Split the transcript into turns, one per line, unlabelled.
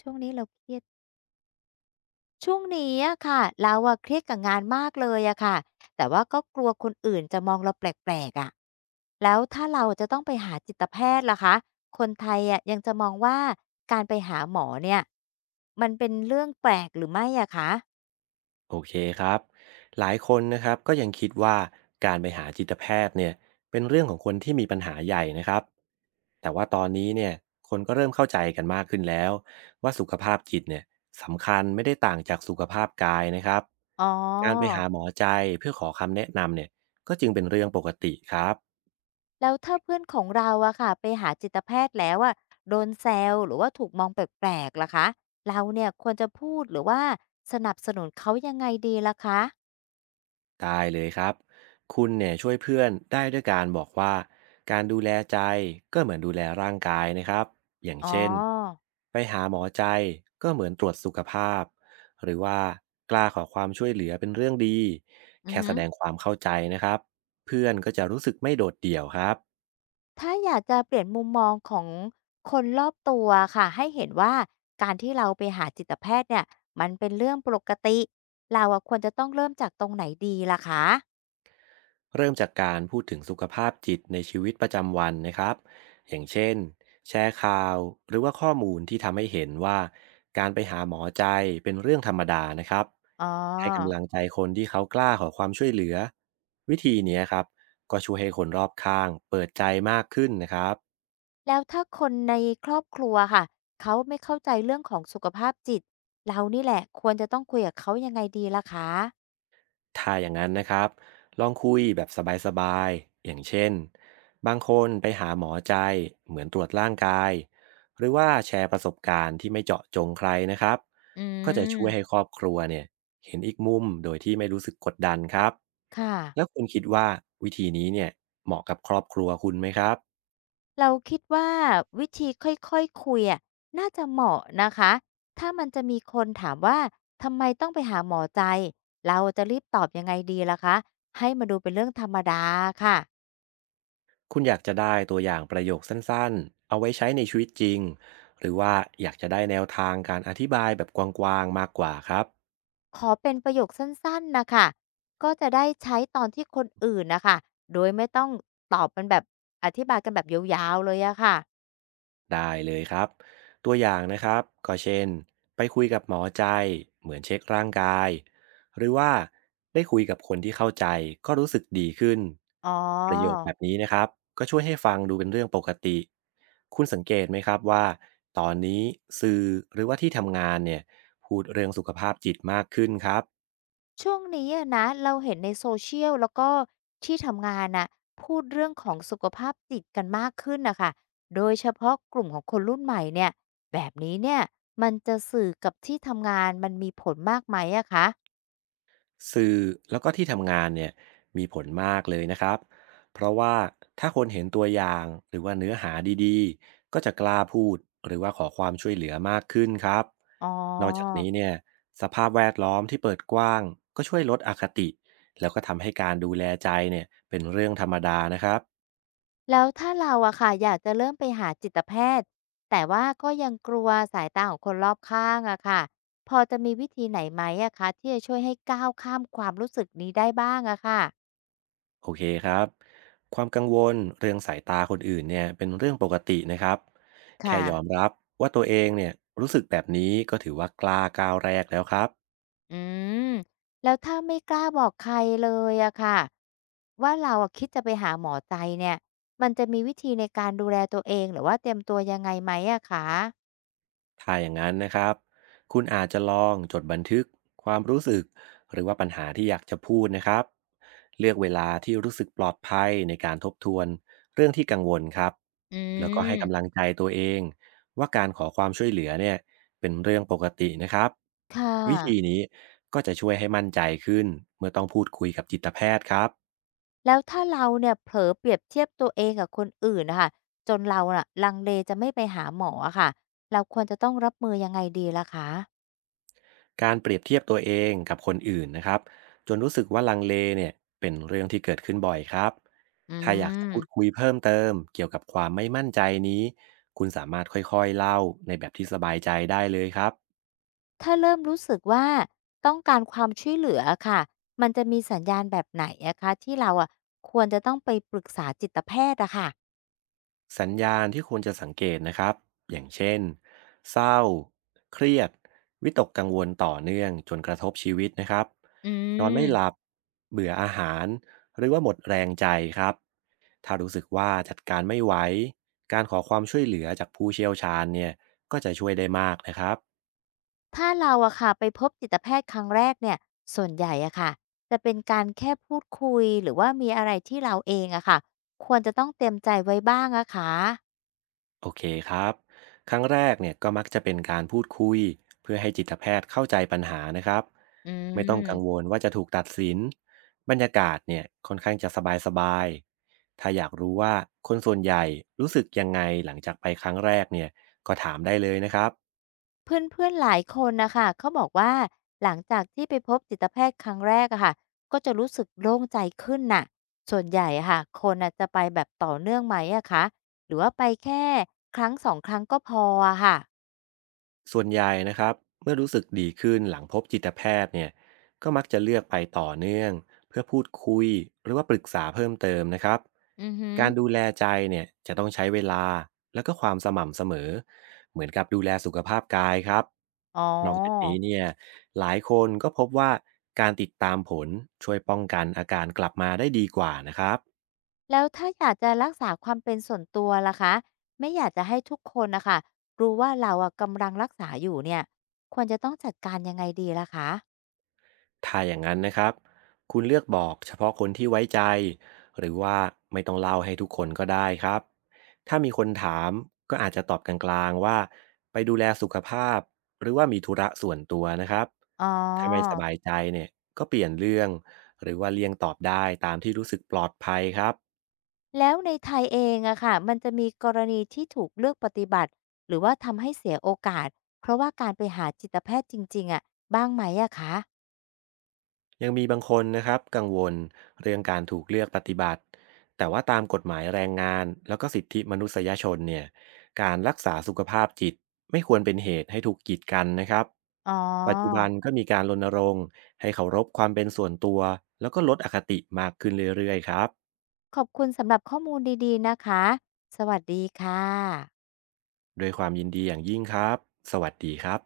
ช่วงนี้เราเครียดช่วงนี้อะค่ะเราอะเครียดกับงานมากเลยอะค่ะแต่ว่าก็กลัวคนอื่นจะมองเราแปลกๆอะแล้วถ้าเราจะต้องไปหาจิตแพทย์ล่ะคะคนไทยอะยังจะมองว่าการไปหาหมอเนี่ยมันเป็นเรื่องแปลกหรือไม่อะคะ
โอเคครับหลายคนนะครับก็ยังคิดว่าการไปหาจิตแพทย์เนี่ยเป็นเรื่องของคนที่มีปัญหาใหญ่นะครับแต่ว่าตอนนี้เนี่ยคนก็เริ่มเข้าใจกันมากขึ้นแล้วว่าสุขภาพจิตเนี่ยสำคัญไม่ได้ต่างจากสุขภาพกายนะครับ
อ๋อ
การไปหาหมอใจเพื่อขอคำแนะนำเนี่ยก็จึงเป็นเรื่องปกติครับ
แล้วถ้าเพื่อนของเราอะค่ะไปหาจิตแพทย์แล้วอะโดนแซวหรือว่าถูกมองแปลกๆล่ะคะเราเนี่ยควรจะพูดหรือว่าสนับสนุนเขายังไงดีล่ะคะ
ได้เลยครับ คุณเนี่ยช่วยเพื่อนได้ด้วยการบอกว่าการดูแลใจก็เหมือนดูแลร่างกายนะครับ อย่าง
อ๋อ
เช่นไปหาหมอใจก็เหมือนตรวจสุขภาพหรือว่ากล้าขอความช่วยเหลือเป็นเรื่องดี
อือ
แค่แส
ฮึ
ดงความเข้าใจนะครับเพื่อนก็จะรู้สึกไม่โดดเดี่ยวครับ
ถ้าอยากจะเปลี่ยนมุมมองของคนรอบตัวค่ะให้เห็นว่าการที่เราไปหาจิตแพทย์เนี่ยมันเป็นเรื่องปกติเราอะควรจะต้องเริ่มจากตรงไหนดีล่ะคะ
เริ่มจากการพูดถึงสุขภาพจิตในชีวิตประจำวันนะครับอย่างเช่นแชร์ข่าวหรือว่าข้อมูลที่ทำให้เห็นว่าการไปหาหมอใจเป็นเรื่องธรรมดานะครับ
อ๋
ให้กำ
อ
ลังใจคนที่เขากล้าขอความช่วยเหลือวิธีเนี้ยครับก็ช่วยให้คนรอบข้างเปิดใจมากขึ้นนะครับ
แล้วถ้าคนในครอบครัวค่ะเขาไม่เข้าใจเรื่องของสุขภาพจิตเรานี่แหละควรจะต้องคุยกับเขายังไงดีล่ะคะ
ถ้าอย่างนั้นนะครับ ลองคุยแบบสบายๆ อย่างเช่นบางคนไปหาหมอใจเหมือนตรวจร่างกาย หรือว่าแชร์ประสบการณ์ที่ไม่เจาะจงใครนะครับ
อื
ก็จะช่วยให้
ม
ครอบครัวเนี่ยเห็นอีกมุมโดยที่ไม่รู้สึกกดดันครับ
ค
แล้ว
่ะ
คุณคิดว่าวิธีนี้เนี่ยเหมาะกับครอบครัวคุณไหมครับ
เราคิดว่าวิธีค่อยๆคุยอะน่าจะเหมาะนะคะถ้ามันจะมีคนถามว่าทำไมต้องไปหาหมอใจเราจะรีบตอบยังไงดีล่ะคะให้มาดูเป็นเรื่องธรรมดาค่ะ
คุณอยากจะได้ตัวอย่างประโยคสั้นๆ เอาไว้ใช้ในชีวิตจริง หรือว่าอยากจะได้แนวทางการอธิบายแบบกว้างๆมากกว่าครับ
ขอเป็นประโยคสั้นๆนะค่ะก็จะได้ใช้ตอนที่คนอื่นนะคะโดยไม่ต้องตอบเป็นแบบอธิบายกันแบบยาวๆเลยอะค่ะ
ได้เลยครับตัวอย่างนะครับก็เช่นไปคุยกับหมอใจเหมือนเช็คร่างกายหรือว่าได้คุยกับคนที่เข้าใจก็รู้สึกดีขึ้น
อ๋อ
ประโยคแบบนี้นะครับก็ช่วยให้ฟังดูเป็นเรื่องปกติคุณสังเกตไหมครับว่าตอนนี้สื่อหรือว่าที่ทำงานเนี่ยพูดเรื่องสุขภาพจิตมากขึ้นครับ
ช่วงนี้อะนะเราเห็นใน Social แล้วก็ที่ทำงานน่ะพูดเรื่องของสุขภาพจิตกันมากขึ้นน่ะค่ะโดยเฉพาะกลุ่มของคนรุ่นใหม่เนี่ยแบบนี้เนี่ยมันจะสื่อกับที่ทำงานมันมีผลมากไหมอะคะ
สื่อแล้วก็ที่ทำงานเนี่ยมีผลมากเลยนะครับเพราะว่าถ้าคนเห็นตัวอย่างหรือว่าเนื้อหาดีๆก็จะกล้าพูดหรือว่าขอความช่วยเหลือมากขึ้นครับ
อ๋อ
นอกจากนี้เนี่ยสภาพแวดล้อมที่เปิดกว้างก็ช่วยลดอคติแล้วก็ทำให้การดูแลใจเนี่ยเป็นเรื่องธรรมดานะครับ
แล้วถ้าเราอะค่ะอยากจะเริ่มไปหาจิตแพทย์แต่ว่าก็ยังกลัวสายตาของคนรอบข้างอะค่ะพอจะมีวิธีไหนไหมอะคะที่จะช่วยให้ก้าวข้ามความรู้สึกนี้ได้บ้างอะค่ะ
โอเคครับความกังวลเรื่องสายตาคนอื่นเนี่ยเป็นเรื่องปกตินะครับแค่
ค่ะ
ยอมรับว่าตัวเองเนี่ยรู้สึกแบบนี้ก็ถือว่ากล้าก้าวแรกแล้วครับ
อืมแล้วถ้าไม่กล้าบอกใครเลยอะค่ะว่าเราอะคิดจะไปหาหมอใจเนี่ยมันจะมีวิธีในการดูแลตัวเองหรือว่าเตรียมตัวยังไงไหมอะคะ
ถ้าอย่างนั้นนะครับคุณอาจจะลองจดบันทึกความรู้สึกหรือว่าปัญหาที่อยากจะพูดนะครับเลือกเวลาที่รู้สึกปลอดภัยในการทบทวนเรื่องที่กังวลครับ
อื
แล้วก็ให้
ม
กำลังใจตัวเองว่าการขอความช่วยเหลือเนี่ยเป็นเรื่องปกตินะครับ
ค่ะ
วิธีนี้ก็จะช่วยให้มั่นใจขึ้นเมื่อต้องพูดคุยกับจิตแพทย์ครับ
แล้วถ้าเราเนี่ยเผลอเปรียบเทียบตัวเองกับคนอื่นนะค่ะจนเราน่ะลังเลจะไม่ไปหาหมออะค่ะเราควรจะต้องรับมือยังไงดีล่ะคะ
การเปรียบเทียบตัวเองกับคนอื่นนะครับจนรู้สึกว่าลังเลเนี่ยเป็นเรื่องที่เกิดขึ้นบ่อยครับ
อื
ถ้าอยากจะพูด
ม
คุยเพิ่มเติมเกี่ยวกับความไม่มั่นใจนี้คุณสามารถค่อยๆเล่าในแบบที่สบายใจได้เลยครับ
ถ้าเริ่มรู้สึกว่าต้องการความช่วยเหลืออะค่ะมันจะมีสัญญาณแบบไหนอะคะที่เราอะควรจะต้องไปปรึกษาจิตแพทย์อะค่ะ
สัญญาณที่ควรจะสังเกตนะครับอย่างเช่นเศร้าเครียดวิตกกังวลต่อเนื่องจนกระทบชีวิตนะครับ
อื
นอนไม่หลับ
ม
เบื่ออาหารหรือว่าหมดแรงใจครับ ถ้ารู้สึกว่าจัดการไม่ไหวการขอความช่วยเหลือจากผู้เชี่ยวชาญเนี่ยก็จะช่วยได้มากนะครับ
ถ้าเราอะค่ะไปพบจิตแพทย์ครั้งแรกเนี่ยส่วนใหญ่อะค่ะจะเป็นการแค่พูดคุยหรือว่ามีอะไรที่เราเองอะค่ะควรจะต้องเตรียมใจไว้บ้างอะคะ
โอเคครับครั้งแรกเนี่ยก็มักจะเป็นการพูดคุยเพื่อให้จิตแพทย์เข้าใจปัญหานะครับ
อื
ไม่ต้องกังว
ม
ลว่าจะถูกตัดสินบรรยากาศเนี่ยค่อนข้างจะสบายๆถ้าอยากรู้ว่าคนส่วนใหญ่รู้สึกยังไงหลังจากไปครั้งแรกเนี่ยก็ถามได้เลยนะครับ
เพื่อนๆหลายคนนะคะเขาบอกว่าหลังจากที่ไปพบจิตแพทย์ครั้งแรกอะค่ะก็จะรู้สึกโล่งใจขึ้นน่ะส่วนใหญ่อะค่ะคนอะจะไปแบบต่อเนื่องไหมอะคะหรือว่าไปแค่ครั้ง2ครั้งก็พออะค่ะ
ส่วนใหญ่นะครับเมื่อรู้สึกดีขึ้นหลังพบจิตแพทย์เนี่ยก็มักจะเลือกไปต่อเนื่องเพื่อพูดคุยหรือว่าปรึกษาเพิ่มเติมนะครับ
อือฮึ
การดู
อ
แลใจเนี่ยจะต้องใช้เวลาแล้วก็ความสม่ำเสมอเหมือนกับดูแลสุขภาพกายครับ
อ๋
นอกจากนี้
อ
เนี่ยหลายคนก็พบว่าการติดตามผลช่วยป้องกันอาการกลับมาได้ดีกว่านะครับ
แล้วถ้าอยากจะรักษาความเป็นส่วนตัวล่ะคะไม่อยากจะให้ทุกคนนะคะรู้ว่าเราอะกำลังรักษาอยู่เนี่ยควรจะต้องจัดการยังไงดีล่ะคะ
ถ้าอย่างนั้นนะครับคุณเลือกบอกเฉพาะคนที่ไว้ใจหรือว่าไม่ต้องเล่าให้ทุกคนก็ได้ครับถ้ามีคนถามก็อาจจะตอบกลางๆว่าไปดูแลสุขภาพหรือว่ามีธุระส่วนตัวนะครับ
อ๋อ
ถ้าไม่สบายใจเนี่ยก็เปลี่ยนเรื่องหรือว่าเลี่ยงตอบได้ตามที่รู้สึกปลอดภัยครับ
แล้วในไทยเองอะค่ะมันจะมีกรณีที่ถูกเลือกปฏิบัติหรือว่าทำให้เสียโอกาสเพราะว่าการไปหาจิตแพทย์จริงๆอะบ้างไหมอะคะ
ยังมีบางคนนะครับกังวลเรื่องการถูกเลือกปฏิบัติแต่ว่าตามกฎหมายแรงงานแล้วก็สิทธิมนุษยชนเนี่ยการรักษาสุขภาพจิตไม่ควรเป็นเหตุให้ถูกกีดกันนะครับ
อ๋อ
ปัจจุบันก็มีการรณรงค์ให้เคารพความเป็นส่วนตัวแล้วก็ลดอคติมากขึ้นเรื่อยๆครับ
ขอบคุณสำหรับข้อมูลดีๆนะคะสวัสดีค่ะ
ด้วยความยินดีอย่างยิ่งครับสวัสดีครับ